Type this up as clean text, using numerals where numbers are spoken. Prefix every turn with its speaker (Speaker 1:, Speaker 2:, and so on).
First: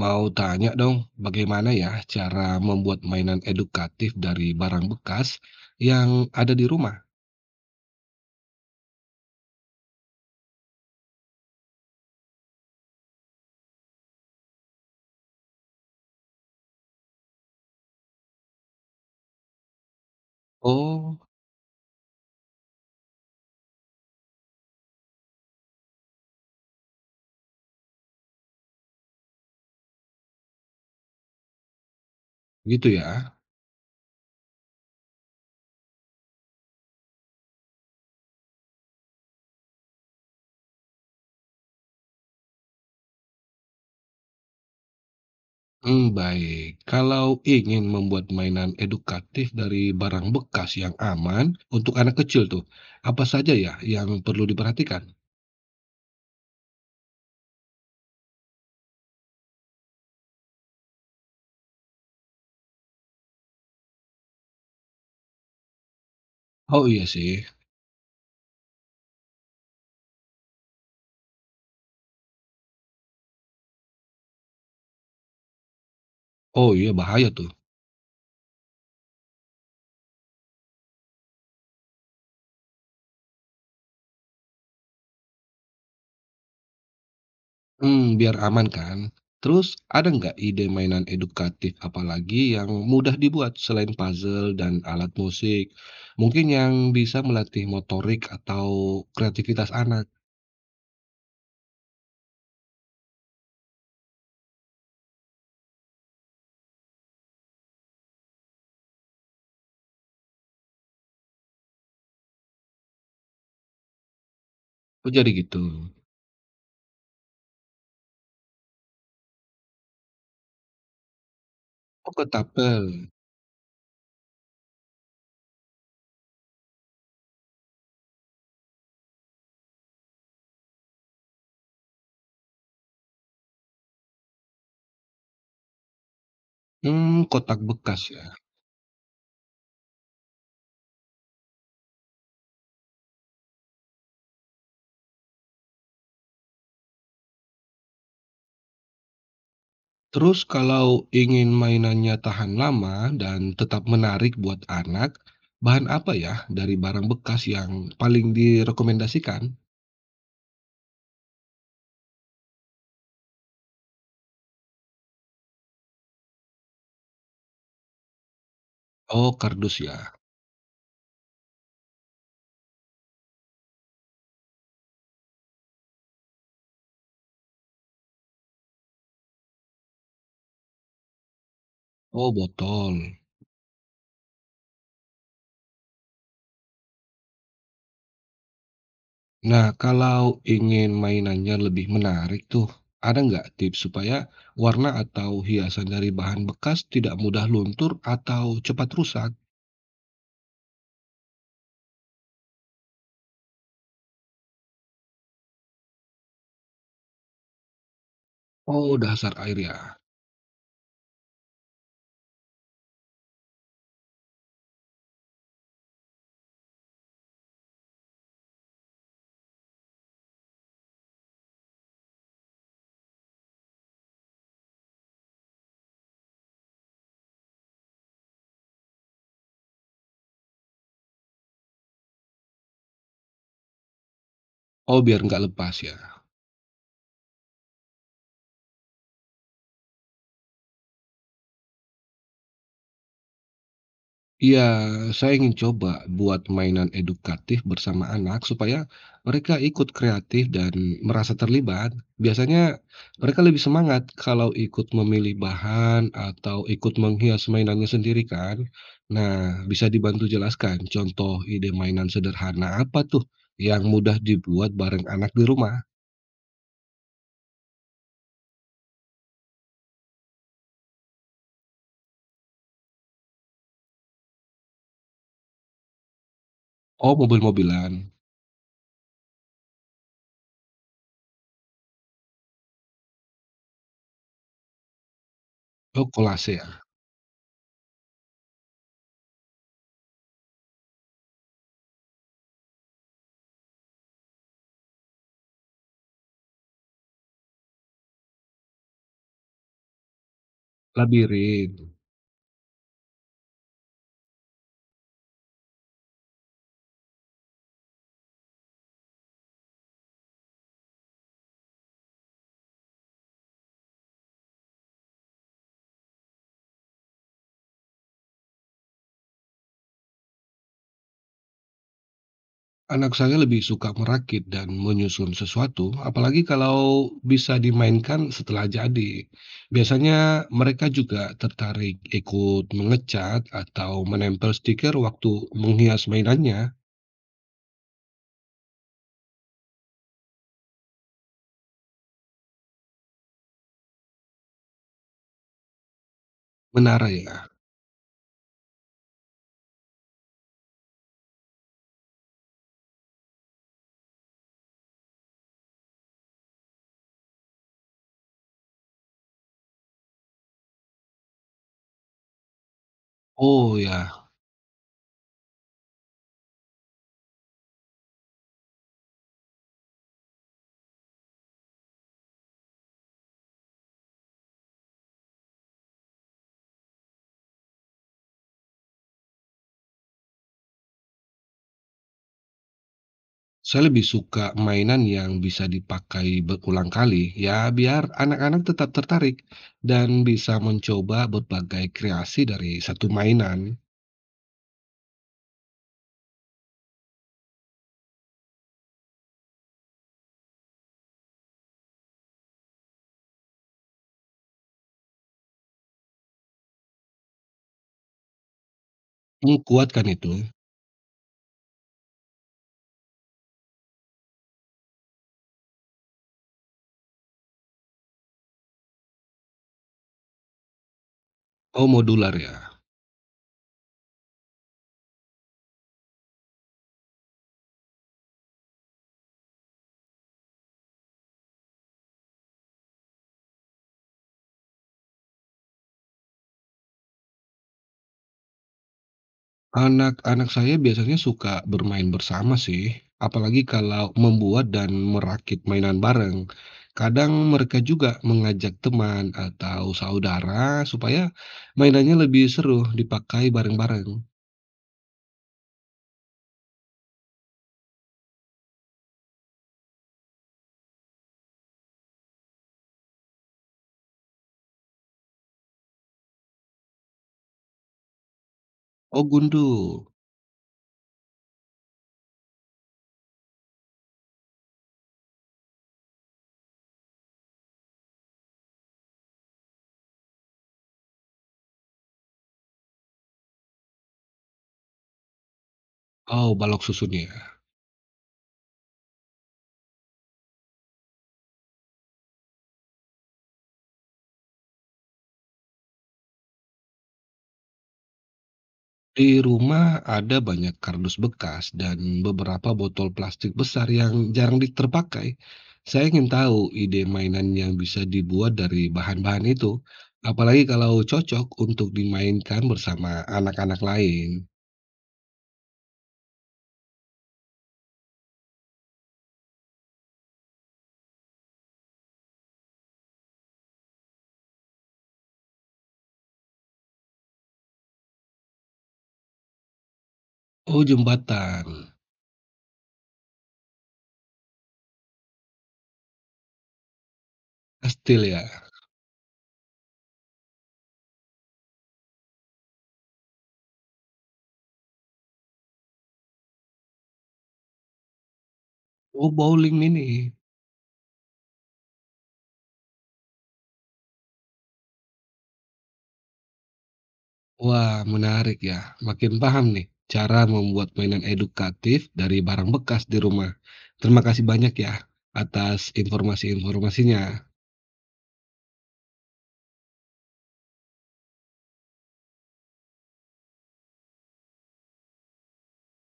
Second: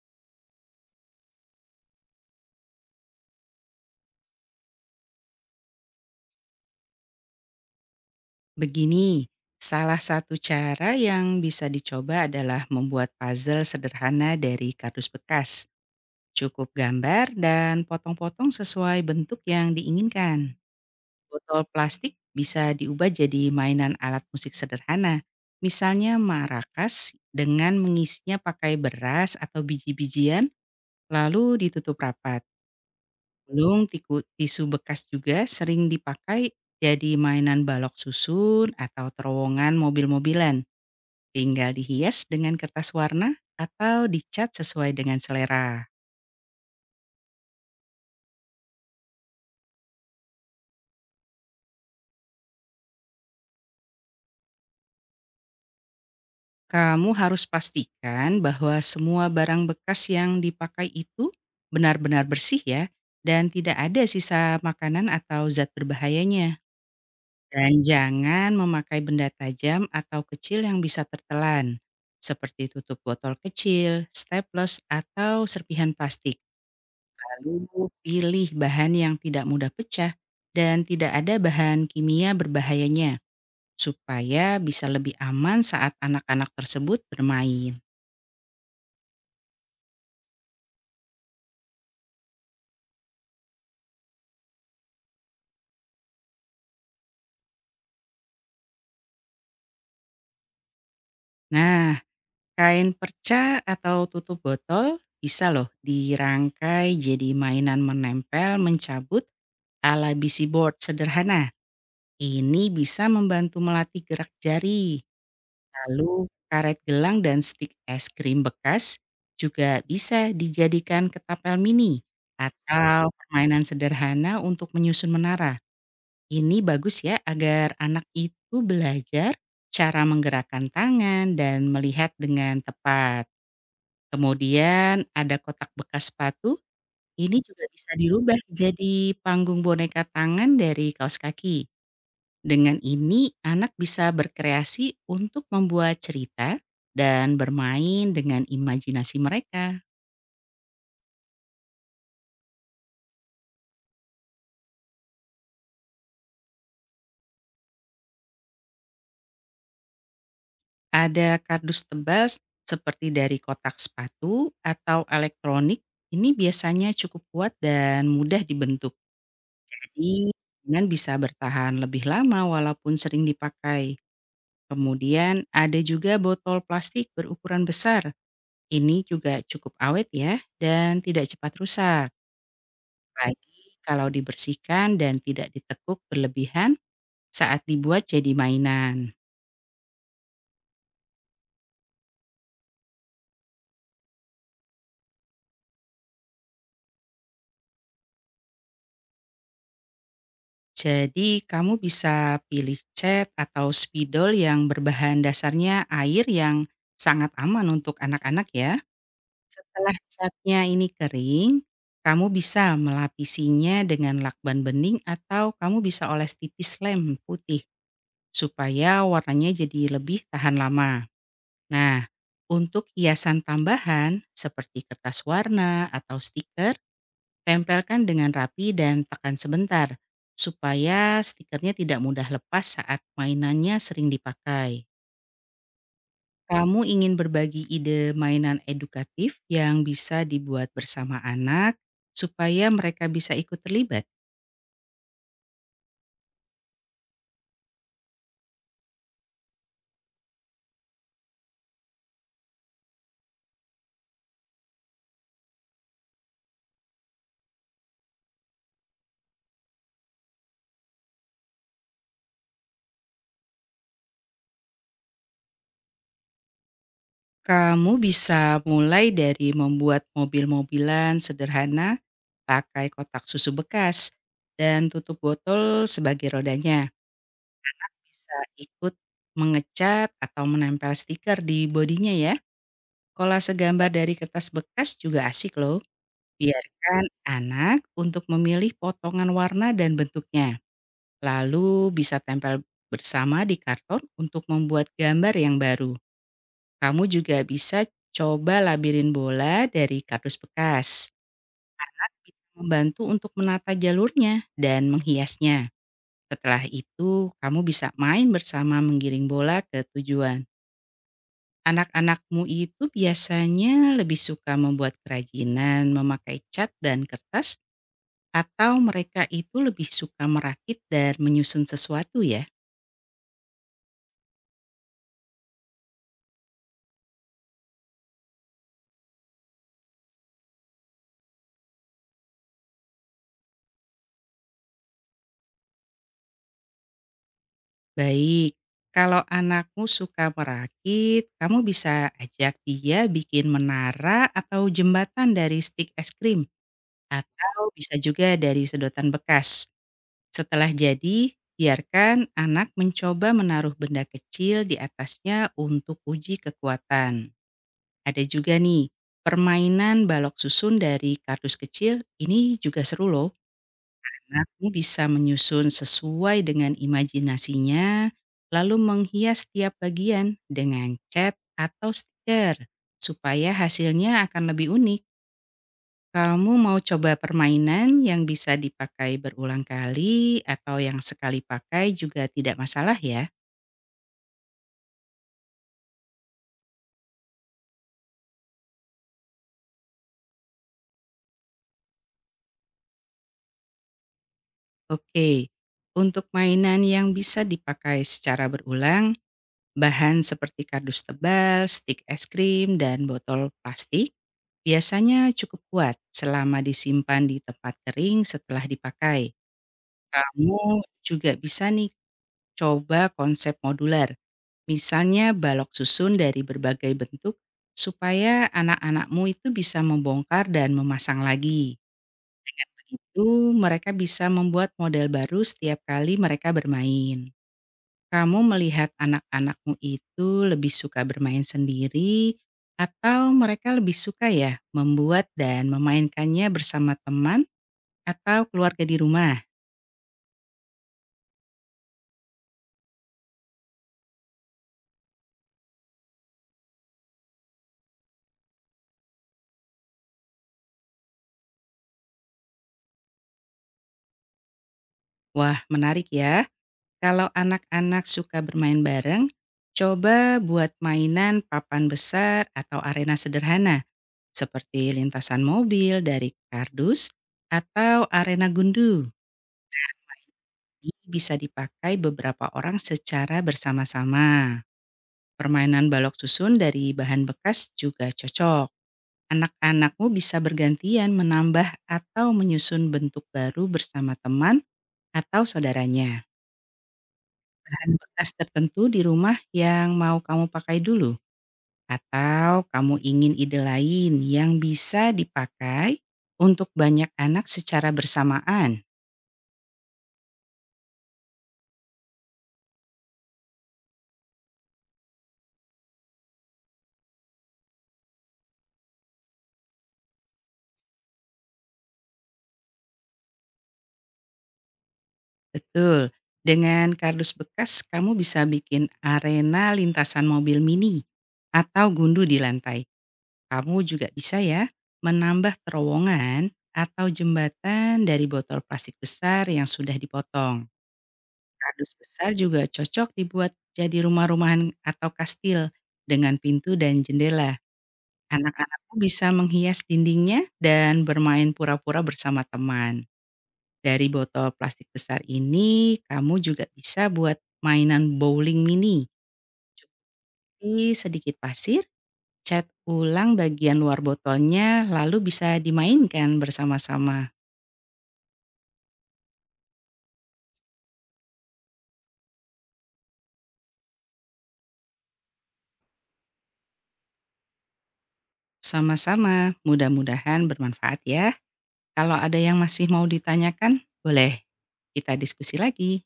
Speaker 1: Mau tanya dong, bagaimana ya cara membuat mainan edukatif dari barang bekas yang ada di rumah?
Speaker 2: Begini, salah satu cara yang bisa dicoba adalah membuat puzzle sederhana dari kardus bekas. Cukup gambar dan potong-potong sesuai bentuk yang diinginkan.
Speaker 1: Oh,
Speaker 2: Botol plastik bisa diubah jadi mainan alat musik sederhana. Misalnya marakas dengan mengisinya pakai beras atau biji-bijian lalu ditutup rapat.
Speaker 1: gitu ya.
Speaker 2: Belum, tisu bekas juga sering dipakai jadi mainan balok susun atau terowongan mobil-mobilan. Tinggal dihias dengan kertas warna atau dicat sesuai dengan selera.
Speaker 1: Baik. Kalau ingin membuat mainan edukatif dari barang bekas yang aman untuk anak kecil tuh, apa saja ya yang perlu diperhatikan?
Speaker 2: Kamu harus pastikan bahwa semua barang bekas yang dipakai itu benar-benar bersih ya, dan tidak ada sisa makanan atau zat berbahayanya.
Speaker 1: Oh iya sih.
Speaker 2: Dan jangan memakai benda tajam atau kecil yang bisa tertelan, seperti tutup botol kecil, staples, atau serpihan plastik.
Speaker 1: Oh iya bahaya tuh.
Speaker 2: Lalu pilih bahan yang tidak mudah pecah dan tidak ada bahan kimia berbahayanya, supaya bisa lebih aman saat anak-anak tersebut bermain.
Speaker 1: Biar aman kan. Terus ada nggak ide mainan edukatif apalagi yang mudah dibuat selain puzzle dan alat musik? Mungkin yang bisa melatih motorik atau kreativitas anak?
Speaker 2: Nah, kain perca atau tutup botol bisa loh dirangkai jadi mainan menempel mencabut ala BC board sederhana. Ini bisa membantu melatih gerak jari.
Speaker 1: Oh jadi gitu.
Speaker 2: Lalu karet gelang dan stik es krim bekas juga bisa dijadikan ketapel mini
Speaker 1: Oh ketapel.
Speaker 2: atau permainan sederhana untuk menyusun menara. Ini bagus ya agar anak itu belajar cara menggerakkan tangan dan melihat dengan tepat. Kemudian ada kotak bekas sepatu, ini
Speaker 1: Kotak
Speaker 2: juga bisa
Speaker 1: bekas ya.
Speaker 2: dirubah jadi panggung boneka tangan dari kaos kaki. Dengan ini, anak bisa berkreasi untuk membuat cerita dan bermain dengan imajinasi mereka.
Speaker 1: Terus kalau ingin mainannya tahan lama dan tetap menarik buat anak, bahan apa ya dari barang bekas yang paling direkomendasikan?
Speaker 2: Ada kardus tebal seperti dari kotak sepatu atau elektronik, ini biasanya cukup kuat dan mudah dibentuk.
Speaker 1: Oh kardus ya.
Speaker 2: Jadi, dengan bisa bertahan lebih lama walaupun sering dipakai. Kemudian ada juga botol plastik berukuran besar. Ini juga cukup awet ya dan tidak cepat rusak.
Speaker 1: Oh botol.
Speaker 2: Apalagi kalau dibersihkan dan tidak ditekuk berlebihan saat dibuat jadi mainan.
Speaker 1: Nah, kalau ingin mainannya lebih menarik tuh, ada nggak tips supaya warna atau hiasan dari bahan bekas tidak mudah luntur atau cepat rusak?
Speaker 2: Jadi kamu bisa pilih cat atau spidol yang berbahan dasarnya air yang sangat aman untuk anak-anak ya.
Speaker 1: Oh, dasar air
Speaker 2: Setelah
Speaker 1: ya.
Speaker 2: catnya ini kering, kamu bisa melapisinya dengan lakban bening atau kamu bisa oles tipis lem putih supaya warnanya jadi lebih tahan lama. Nah, untuk hiasan tambahan seperti kertas warna atau stiker, tempelkan dengan rapi dan tekan sebentar supaya stikernya tidak mudah lepas saat mainannya sering dipakai.
Speaker 1: Oh, biar nggak lepas ya.
Speaker 2: Kamu ingin berbagi ide mainan edukatif yang bisa dibuat bersama anak supaya mereka bisa ikut terlibat?
Speaker 1: Iya, saya ingin coba buat mainan edukatif bersama anak supaya mereka ikut kreatif dan merasa terlibat. Biasanya mereka lebih semangat kalau ikut memilih bahan atau ikut menghias mainannya sendiri kan. Nah, bisa dibantu jelaskan contoh ide mainan sederhana apa tuh yang mudah dibuat bareng anak di rumah?
Speaker 2: Kamu bisa mulai dari membuat mobil-mobilan sederhana. Pakai kotak susu bekas dan tutup botol sebagai rodanya.
Speaker 1: Oh, mobil-mobilan.
Speaker 2: Bisa ikut mengecat atau menempel stiker di bodinya ya. Kolase gambar dari kertas bekas juga asik loh.
Speaker 1: Oh, kolase ya.
Speaker 2: Biarkan anak untuk memilih potongan warna dan bentuknya. Lalu bisa tempel bersama di karton untuk membuat gambar yang baru. Kamu juga bisa coba labirin bola dari kardus bekas.
Speaker 1: Labirin.
Speaker 2: Bisa membantu untuk menata jalurnya dan menghiasnya. Setelah itu, kamu bisa main bersama menggiring bola ke tujuan. Anak-anakmu itu biasanya lebih suka membuat kerajinan, memakai cat dan kertas, atau mereka itu lebih suka merakit dan menyusun sesuatu ya?
Speaker 1: Anak saya lebih suka merakit dan menyusun sesuatu, apalagi kalau bisa dimainkan setelah jadi. Biasanya mereka juga tertarik ikut mengecat atau menempel stiker waktu menghias mainannya.
Speaker 2: Baik, kalau anakmu suka merakit, kamu bisa ajak dia bikin menara atau jembatan dari stik es krim,
Speaker 1: Menara ya?
Speaker 2: atau bisa juga dari sedotan bekas. Setelah jadi, biarkan anak mencoba menaruh benda kecil di atasnya untuk uji kekuatan. Ada juga nih, permainan balok susun dari kardus kecil ini juga seru loh.
Speaker 1: Oh ya,
Speaker 2: Anakmu bisa menyusun sesuai dengan imajinasinya, lalu menghias tiap bagian dengan cat atau stiker, supaya hasilnya akan lebih unik. Kamu mau coba permainan yang bisa dipakai berulang kali atau yang sekali pakai juga tidak masalah ya?
Speaker 1: saya lebih suka mainan yang bisa dipakai berulang kali, ya biar anak-anak tetap tertarik dan bisa mencoba berbagai kreasi dari satu mainan.
Speaker 2: Oke, untuk mainan yang bisa dipakai secara berulang, bahan seperti kardus tebal, stik es krim, dan botol plastik biasanya cukup kuat selama disimpan di tempat kering setelah dipakai.
Speaker 1: Menguatkan itu.
Speaker 2: Kamu juga bisa nih coba konsep modular. Misalnya balok susun dari berbagai bentuk supaya anak-anakmu itu bisa membongkar dan memasang lagi.
Speaker 1: Oh modular ya?
Speaker 2: Dengan begitu, mereka bisa membuat model baru setiap kali mereka bermain. Kamu melihat anak-anakmu itu lebih suka bermain sendiri atau mereka lebih suka ya membuat dan memainkannya bersama teman atau keluarga di rumah?
Speaker 1: Anak-anak saya biasanya suka bermain bersama sih, apalagi kalau membuat dan merakit mainan bareng. Kadang mereka juga mengajak teman atau saudara supaya mainannya lebih seru dipakai bareng-bareng.
Speaker 2: Wah, menarik ya. Kalau anak-anak suka bermain bareng, coba buat mainan papan besar atau arena sederhana, seperti lintasan mobil dari kardus atau arena gundu.
Speaker 1: Oh gundu,
Speaker 2: Ini bisa dipakai beberapa orang secara bersama-sama. Permainan balok susun dari bahan bekas juga cocok. Anak-anakmu bisa bergantian menambah atau menyusun bentuk baru bersama teman atau saudaranya.
Speaker 1: oh balok susunnya.
Speaker 2: Bahan bekas tertentu di rumah yang mau kamu pakai dulu? Atau kamu ingin ide lain yang bisa dipakai untuk banyak anak secara bersamaan?
Speaker 1: Di rumah ada banyak kardus bekas dan beberapa botol plastik besar yang jarang terpakai. Saya ingin tahu ide mainan yang bisa dibuat dari bahan-bahan itu, apalagi kalau cocok untuk dimainkan bersama anak-anak lain.
Speaker 2: Betul, dengan kardus bekas kamu bisa bikin arena lintasan mobil mini atau gundu di lantai. Kamu juga bisa ya menambah terowongan atau jembatan dari botol plastik besar yang sudah dipotong.
Speaker 1: Oh, jembatan,
Speaker 2: Kardus besar juga cocok dibuat jadi rumah-rumahan atau kastil, dengan pintu dan jendela.
Speaker 1: kastil ya.
Speaker 2: Anak-anak bisa menghias dindingnya dan bermain pura-pura bersama teman. Dari botol plastik besar ini, kamu juga bisa buat mainan bowling mini.
Speaker 1: Oh, bowling mini.
Speaker 2: Cuci sedikit pasir, cat ulang bagian luar botolnya, lalu bisa dimainkan bersama-sama.
Speaker 1: Wah, menarik ya. Makin paham nih cara membuat mainan edukatif dari barang bekas di rumah. Terima kasih banyak ya atas informasi-informasinya.
Speaker 2: Sama-sama, mudah-mudahan bermanfaat ya. Kalau ada yang masih mau ditanyakan, boleh kita diskusi lagi.